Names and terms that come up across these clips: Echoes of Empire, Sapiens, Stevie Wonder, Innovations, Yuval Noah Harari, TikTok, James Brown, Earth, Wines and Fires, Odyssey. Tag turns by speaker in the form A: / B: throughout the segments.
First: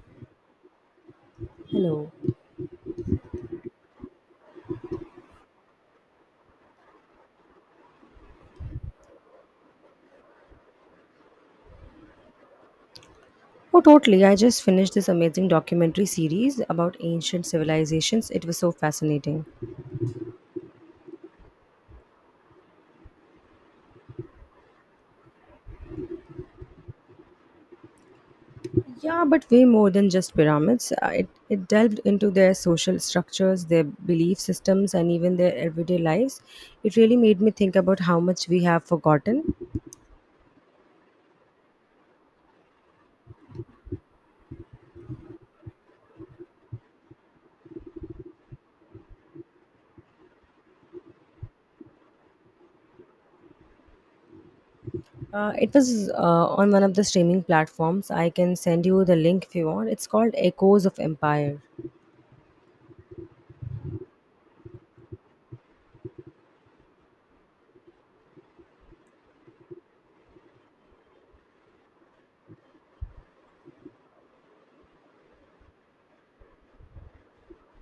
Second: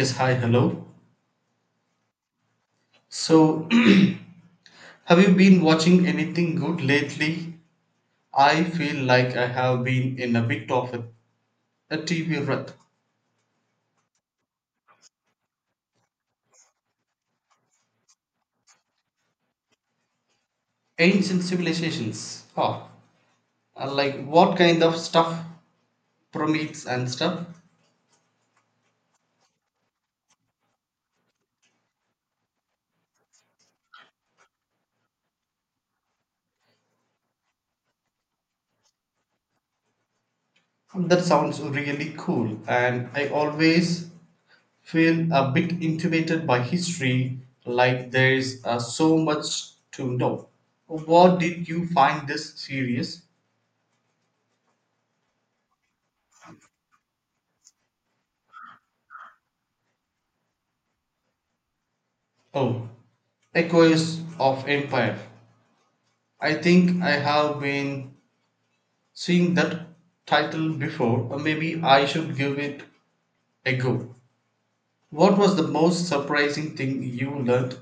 A: Yes, hi, hello.
B: Hello.
A: So, have you been watching anything good lately? I feel like I have been in a bit of a TV rut.
B: Oh, totally. I just finished this amazing documentary series about ancient civilizations. It was so fascinating.
A: Ancient civilizations. Oh, like what kind of stuff? Prometheus and stuff.
B: Yeah, but way more than just pyramids. It delved into their social structures, their belief systems, and even their everyday lives. It really made me think about how much we have forgotten.
A: That sounds really cool, and I always feel a bit intimidated by history, like there's so much to know. What did you find this serious?
B: It was on one of the streaming platforms. I can send you the link if you want. It's called Echoes of Empire.
A: Oh, Echoes of Empire. I think I have been seeing that title before, or maybe I should give it a go. What was the most surprising thing you learned?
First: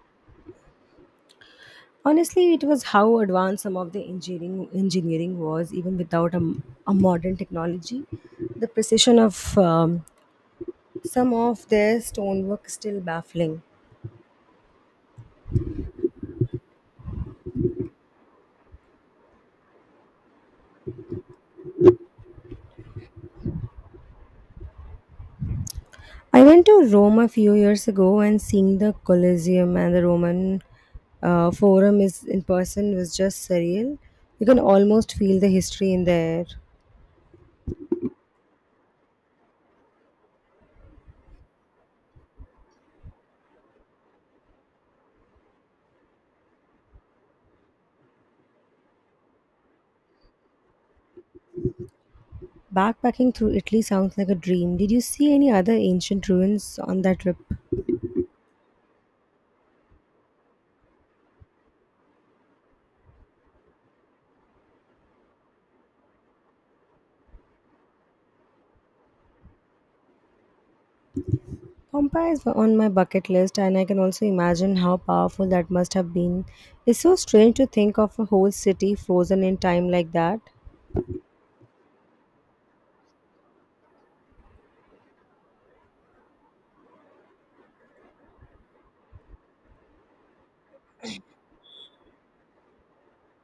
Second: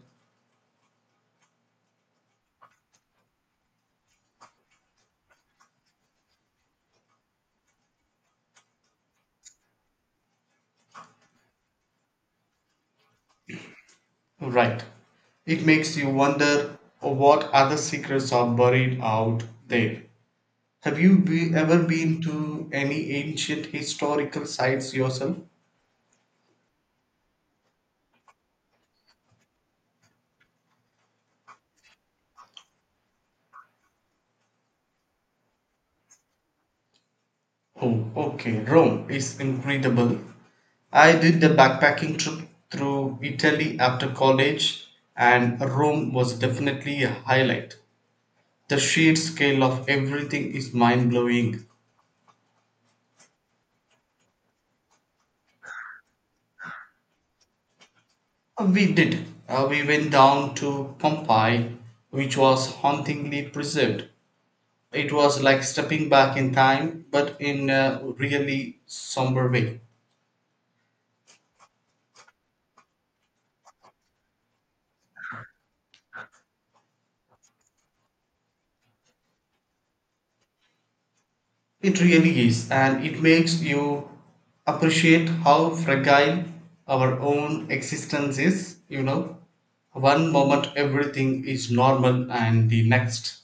B: Honestly, it was how advanced some of the engineering was, even without a modern technology. The precision of some of their stonework is still baffling.
A: Right. It makes you wonder what other secrets are buried out there. Ever been to any ancient historical sites yourself?
B: I went to Rome a few years ago, and seeing the Colosseum and the Roman Forum is in person was just surreal. You can almost feel the history in there.
A: Oh, okay. Rome is incredible. I did the backpacking trip through Italy after college, and Rome was definitely a highlight. The sheer scale of everything is mind blowing.
B: Backpacking through Italy sounds like a dream. Did you see any other ancient ruins on that trip?
A: We did. We went down to Pompeii, which was hauntingly preserved. It was like stepping back in time, but in a really somber way.
B: Pompeii is on my bucket list, and I can also imagine how powerful that must have been. It's so strange to think of a whole city frozen in time like that.
A: It really is, and it makes you appreciate how fragile our own existence is. You know, one moment everything is normal, and the next.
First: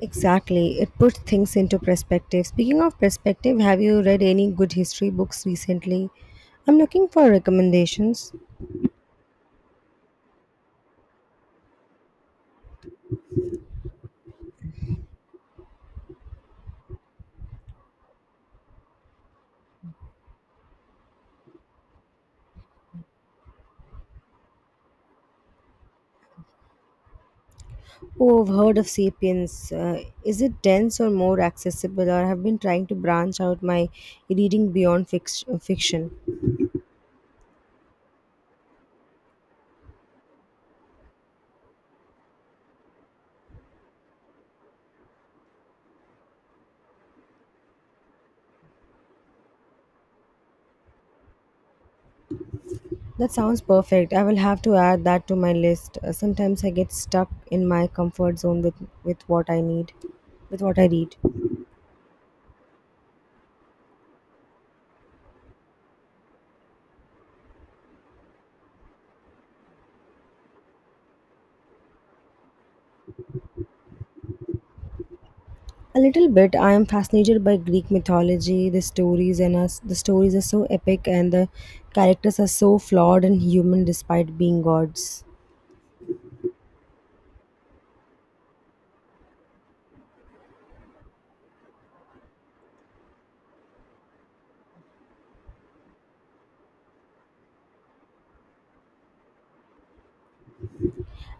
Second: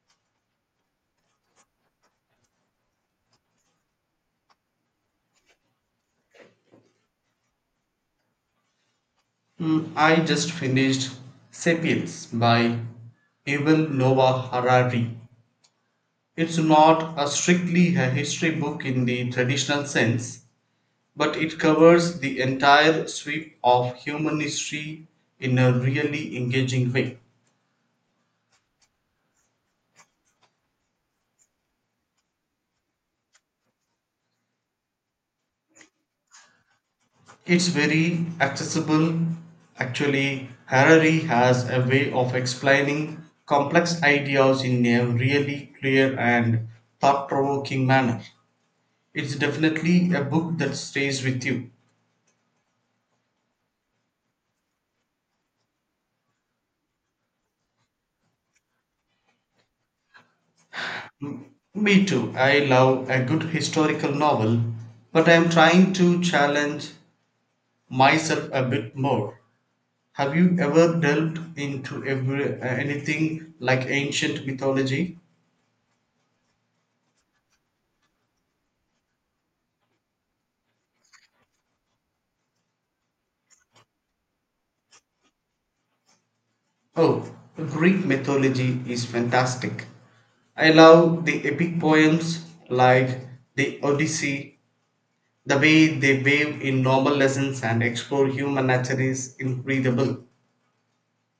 B: Exactly, it puts things into perspective. Speaking of perspective, have you read any good history books recently? I'm looking for recommendations.
A: Mm, I just finished Sapiens by Yuval Noah Harari. It's not a strictly a history book in the traditional sense, but it covers the entire sweep of human history in a really engaging way.
B: Oh, I've heard of Sapiens. Is it dense or more accessible? Or have been trying to branch out my reading beyond fiction.
A: It's very accessible. Actually, Harari has a way of explaining complex ideas in a really clear and thought provoking manner. It's definitely a book that stays with you.
B: That sounds perfect. I will have to add that to my list. Sometimes I get stuck in my comfort zone with what I need, with what I read.
A: M- Me too. I love a good historical novel, but I am trying to challenge myself a bit more. Have you ever delved into anything like ancient mythology?
B: A little bit. I am fascinated by Greek mythology. The stories are so epic, and the characters are so flawed and human despite being gods.
A: Oh, Greek mythology is fantastic. I love the epic poems like the Odyssey, the way they weave in normal lessons and explore human nature is incredible.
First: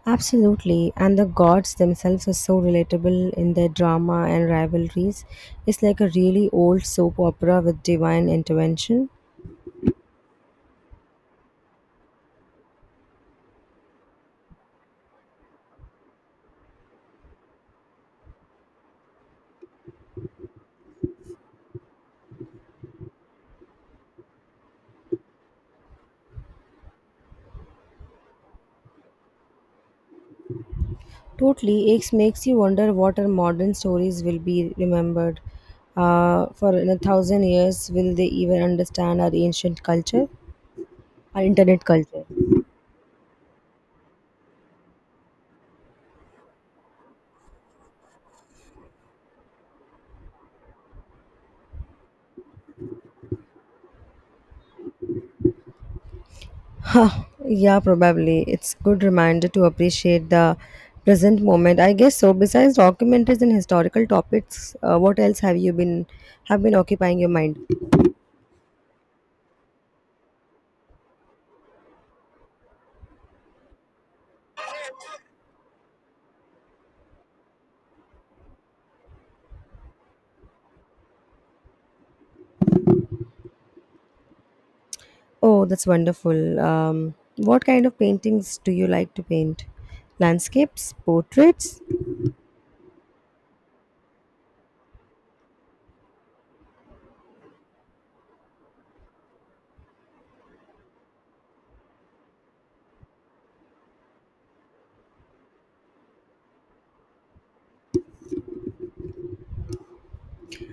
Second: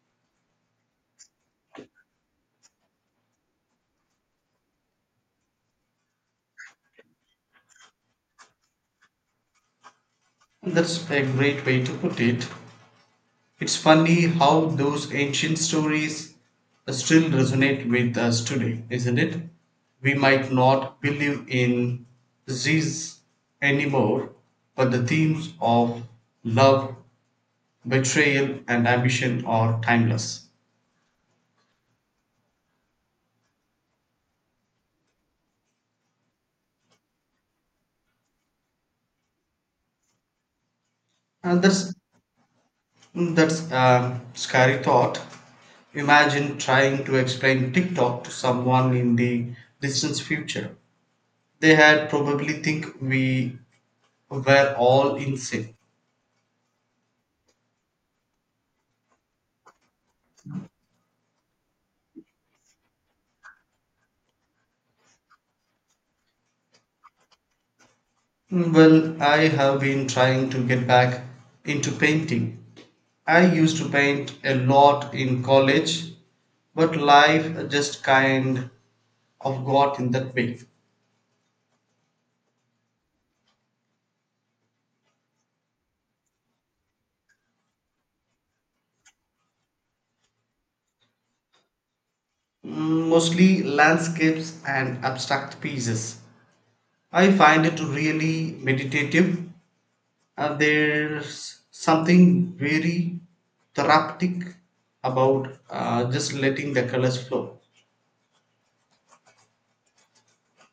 B: Absolutely, and the gods themselves are so relatable in their drama and rivalries. It's like a really old soap opera with divine intervention.
A: That's a great way to put it. It's funny how those ancient stories still resonate with us today, isn't it? We might not believe in disease anymore, but the themes of love betrayal and ambition are timeless.
B: Totally, it makes you wonder what our modern stories will be remembered for in a thousand years. Will they even understand our ancient culture, our
A: And
B: internet
A: that's
B: culture?
A: that's a scary thought. Imagine trying to explain TikTok to someone in the distant future. They had probably think we were all insane.
B: Huh, yeah, probably. It's good reminder to appreciate the present moment. I guess so. Besides documentaries and historical topics, what else have been occupying your mind?
A: Well, I have been trying to get back into painting. I used to paint a lot in college, but life just kind of got in that way.
B: Oh, that's wonderful. What kind of paintings do you like to paint? Landscapes, portraits,
A: Mm, mostly landscapes and abstract pieces. I find it really meditative. And there's something very therapeutic about just letting the colors flow.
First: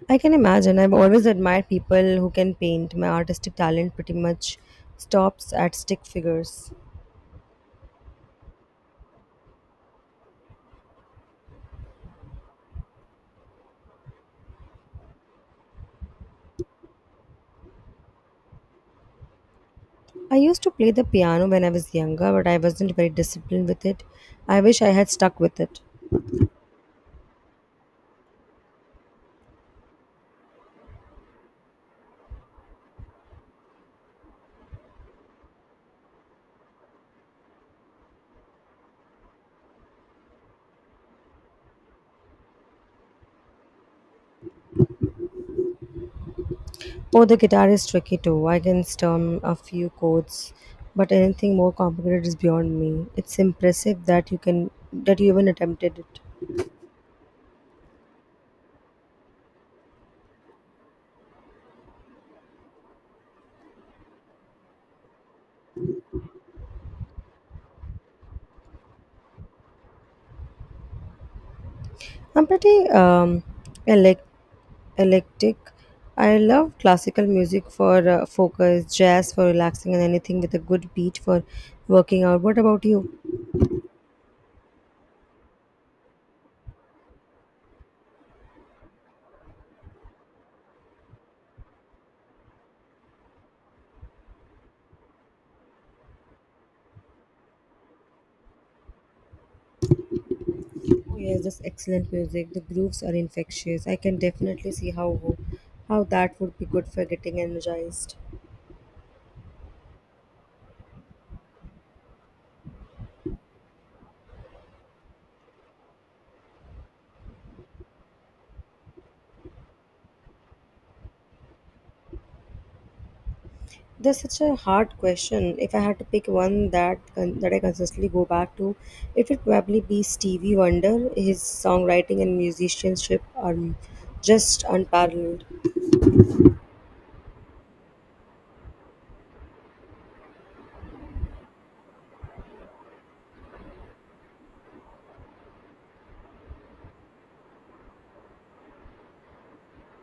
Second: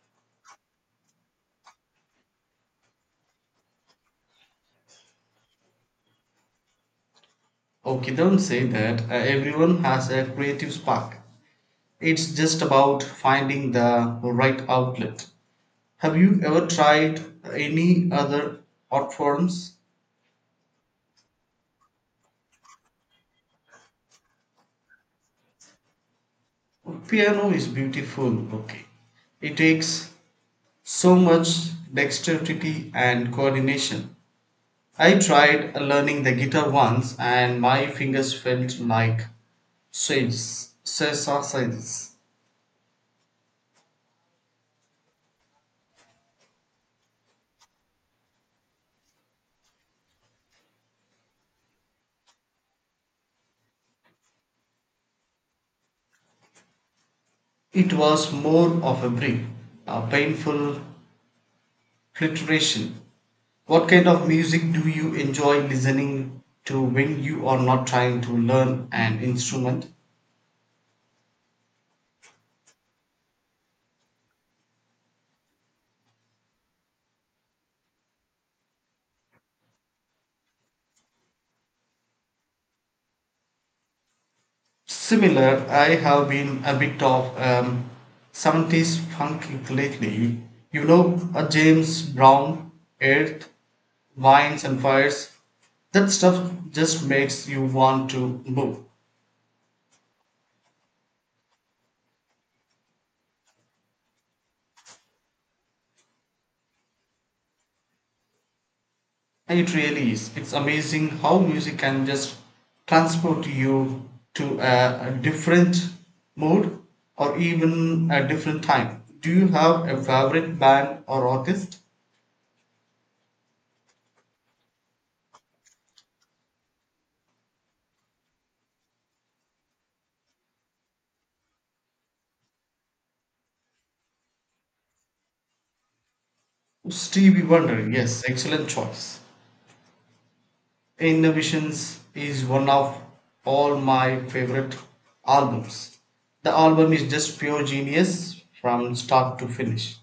B: I can imagine. I've always admired people who can paint. My artistic talent pretty much stops at stick figures.
A: Okay, don't say that. Everyone has a creative spark. It's just about finding the right outlet. Have you ever tried any other art forms?
B: I used to play the piano when I was younger, but I wasn't very disciplined with it. I wish I had stuck with it.
A: Piano is beautiful. Okay, it takes so much dexterity and coordination. I tried learning the guitar once and my fingers felt like swiss- sausages.
B: Oh, the guitar is tricky too. I can strum a few chords, but anything more complicated is beyond me. It's impressive that you can that you even attempted it.
A: It was more of a brief, a painful flirtation. What kind of music do you enjoy listening to when you are not trying to learn an instrument?
B: I'm pretty yeah, like electric. I love classical music for focus, jazz for relaxing, and anything with a good beat for working out. What about you?
A: Similar, I have been a bit of 70s funk lately. You know, a James Brown, Earth, Wines and Fires. That stuff just makes you want to move.
B: Oh, yes, just excellent music. The grooves are infectious. I can definitely see how that would be good for getting energized.
A: It really is. It's amazing how music can just transport you to a different mood or even a different time. Do you have a favorite band or artist?
B: That's such a hard question. If I had to pick one that I consistently go back to, it would probably be Stevie Wonder. His songwriting and musicianship are just unparalleled.
A: Stevie Wonder, yes, excellent choice. Innovations is one of all my favorite albums. The album is just pure genius from start to finish.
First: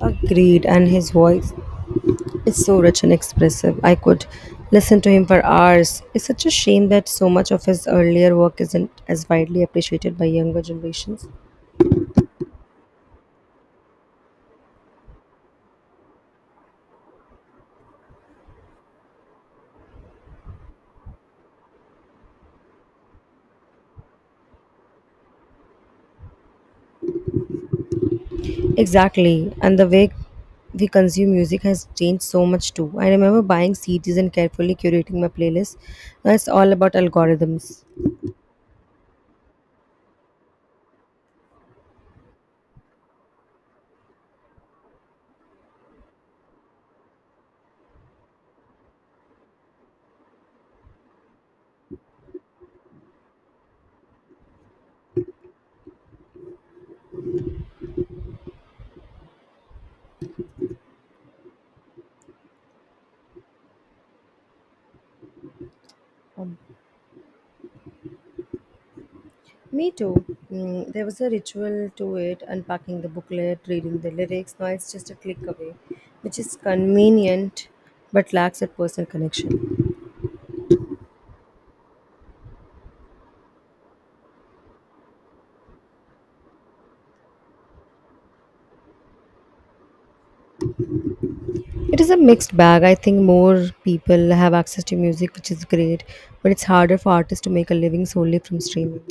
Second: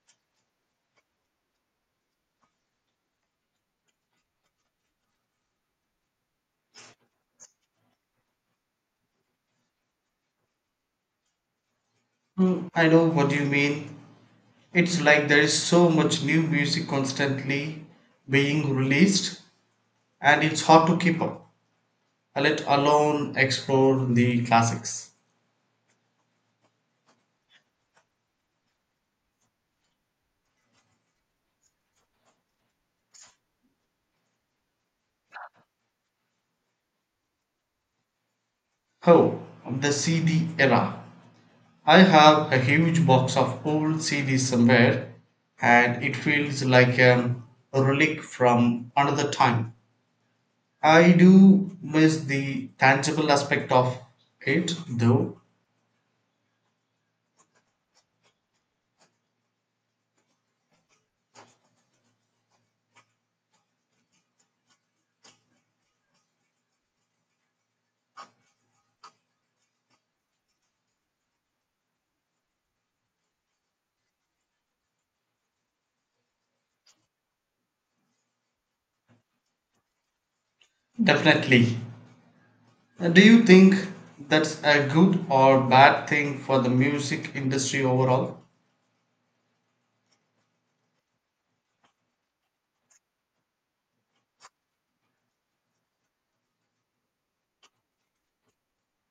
B: Agreed, and his voice is so rich and expressive. I could listen to him for hours. It's such a shame that so much of his earlier work isn't as widely appreciated by younger generations.
A: Hmm. I know what you mean. It's like there is so much new music constantly being released and it's hard to keep up, let alone explore the classics.
B: Exactly, and the way we consume music has changed so much too. I remember buying CDs and carefully curating my playlist. Now it's all about algorithms.
A: Oh, the CD era. I have a huge box of old CDs somewhere, and it feels like a relic from another time. I do miss the tangible aspect of it, though.
B: Um, Me too. Mm, there was a ritual to it, unpacking the booklet, reading the lyrics. Now it's just a click away, which is convenient but lacks that personal connection.
A: Definitely. Do you think that's a good or bad thing for the music industry overall?
B: It is a mixed bag. I think more people have access to music, which is great, but it's harder for artists to make a living solely from streaming.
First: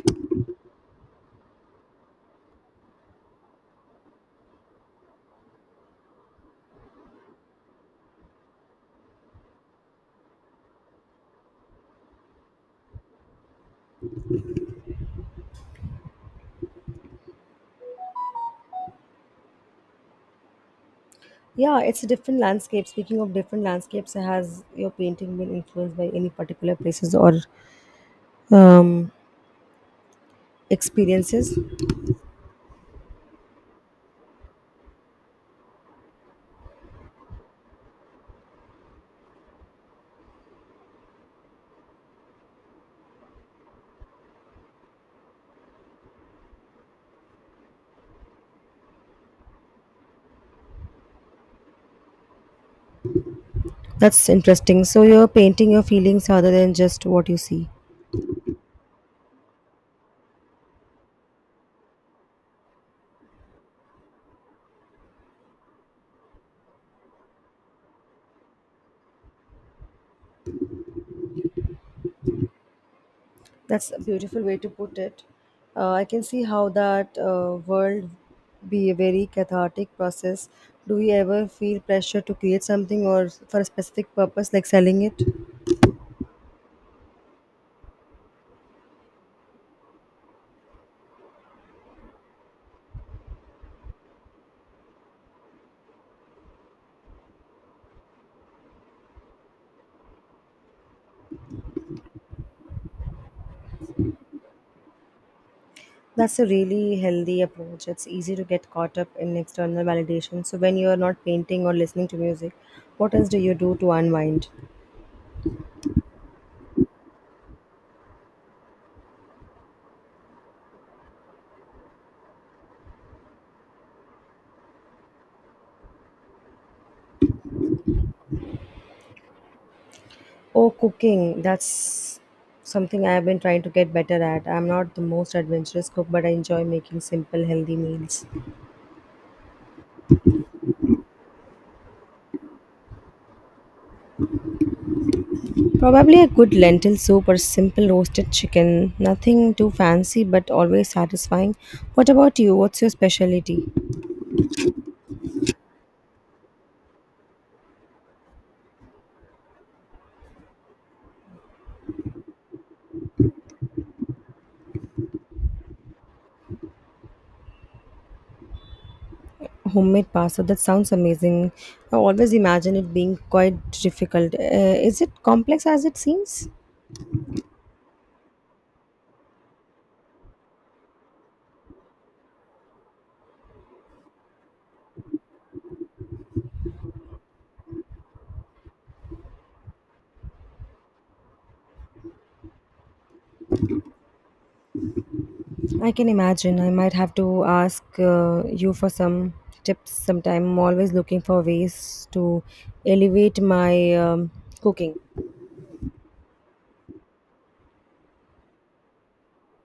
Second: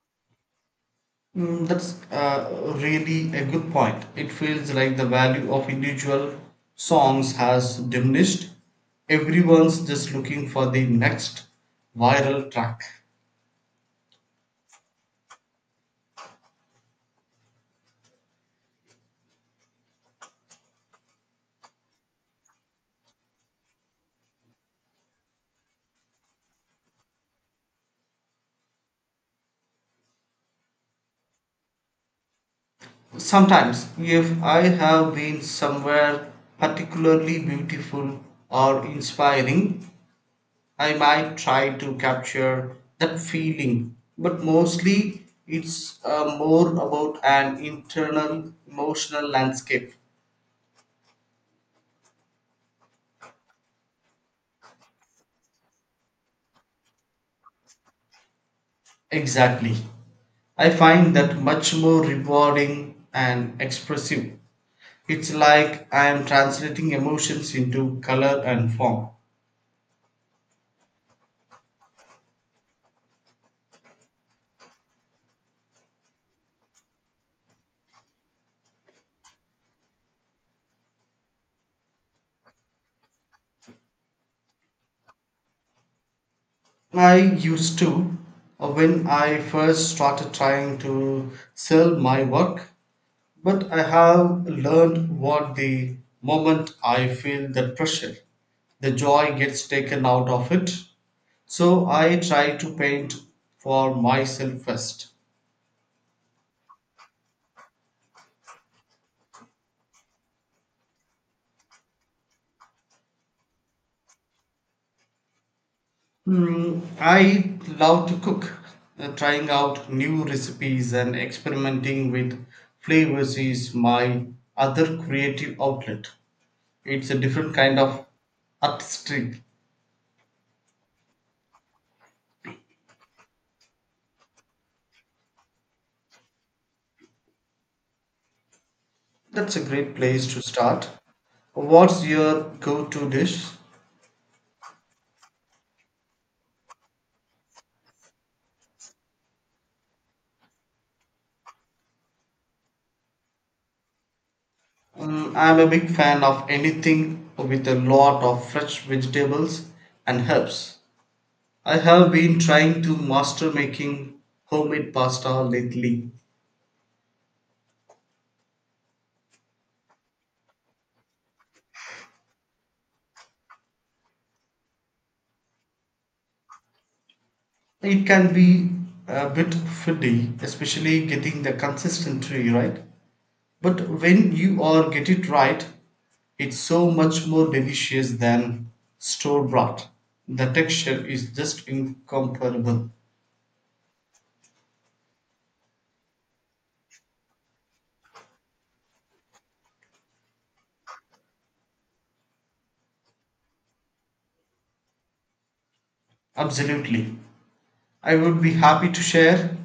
A: Mm, that's really a good point. It feels like the value of individual songs has diminished. Everyone's just looking for the next viral track.
B: Yeah, it's a different landscape. Speaking of different landscapes, has your painting been influenced by any particular places or um, experiences?
A: Sometimes, if I have been somewhere particularly beautiful or inspiring, I might try to capture that feeling. But mostly, it's more about an internal emotional landscape.
B: That's interesting. So you're painting your feelings rather than just what you see.
A: Exactly. I find that much more rewarding and expressive. It's like I am translating emotions into color and form.
B: That's a beautiful way to put it. I can see how that world be a very cathartic process. Do we ever feel pressure to create something or for a specific purpose, like selling it?
A: I used to when I first started trying to sell my work, but I have learned what the moment I feel that pressure, the joy gets taken out of it. So I try to paint for myself first.
B: That's a really healthy approach. It's easy to get caught up in external validation. So when you are not painting or listening to music, what else do you do to unwind?
A: Hmm, I love to cook. Trying out new recipes and experimenting with flavors is my other creative outlet. It's a different kind of artistry.
B: Oh, cooking. That's something I have been trying to get better at. I'm not the most adventurous cook, but I enjoy making simple, healthy meals.
A: That's a great place to start. What's your go to dish?
B: Probably a good lentil soup or simple roasted chicken. Nothing too fancy but always satisfying. What about you? What's your specialty?
A: Mm, I'm a big fan of anything with a lot of fresh vegetables and herbs. I have been trying to master making homemade pasta lately.
B: Homemade pasta. That sounds amazing. I always imagine it being quite difficult. Is it complex as it seems?
A: It can be a bit fiddly, especially getting the consistency right. But when you are get it right, it's so much more delicious than store bought. The texture is just incomparable.
B: I can imagine. I might have to ask you for some tips sometime. I'm always looking for ways to elevate my cooking.
A: Absolutely. I would be happy to share.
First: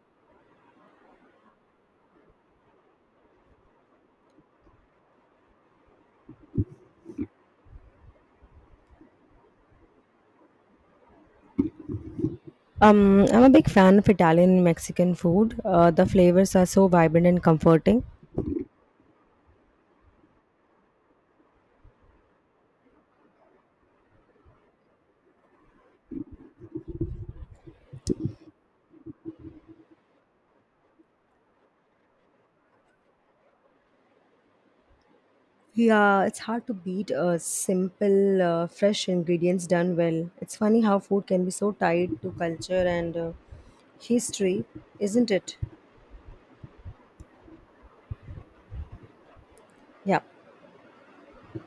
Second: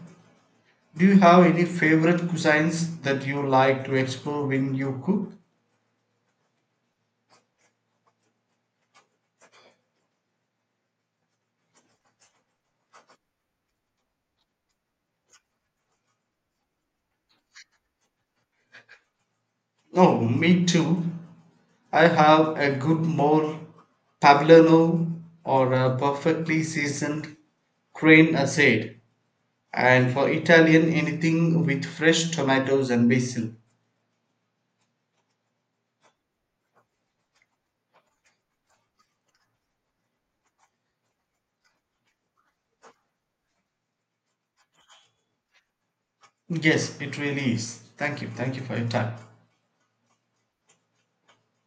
A: Do you have any favorite cuisines that you like to explore when you cook?
B: I'm a big fan of Italian and Mexican food. The flavors are so vibrant and comforting.
A: Oh, me too. I have a good more Pavlano or a perfectly seasoned crane aside, and for Italian, anything with fresh tomatoes and basil.
B: Yeah, it's hard to beat simple, fresh ingredients done well. It's funny how food can be so tied to culture and history, isn't it?
A: Yes, it really is. Thank you. Thank you for your time.
B: Yeah.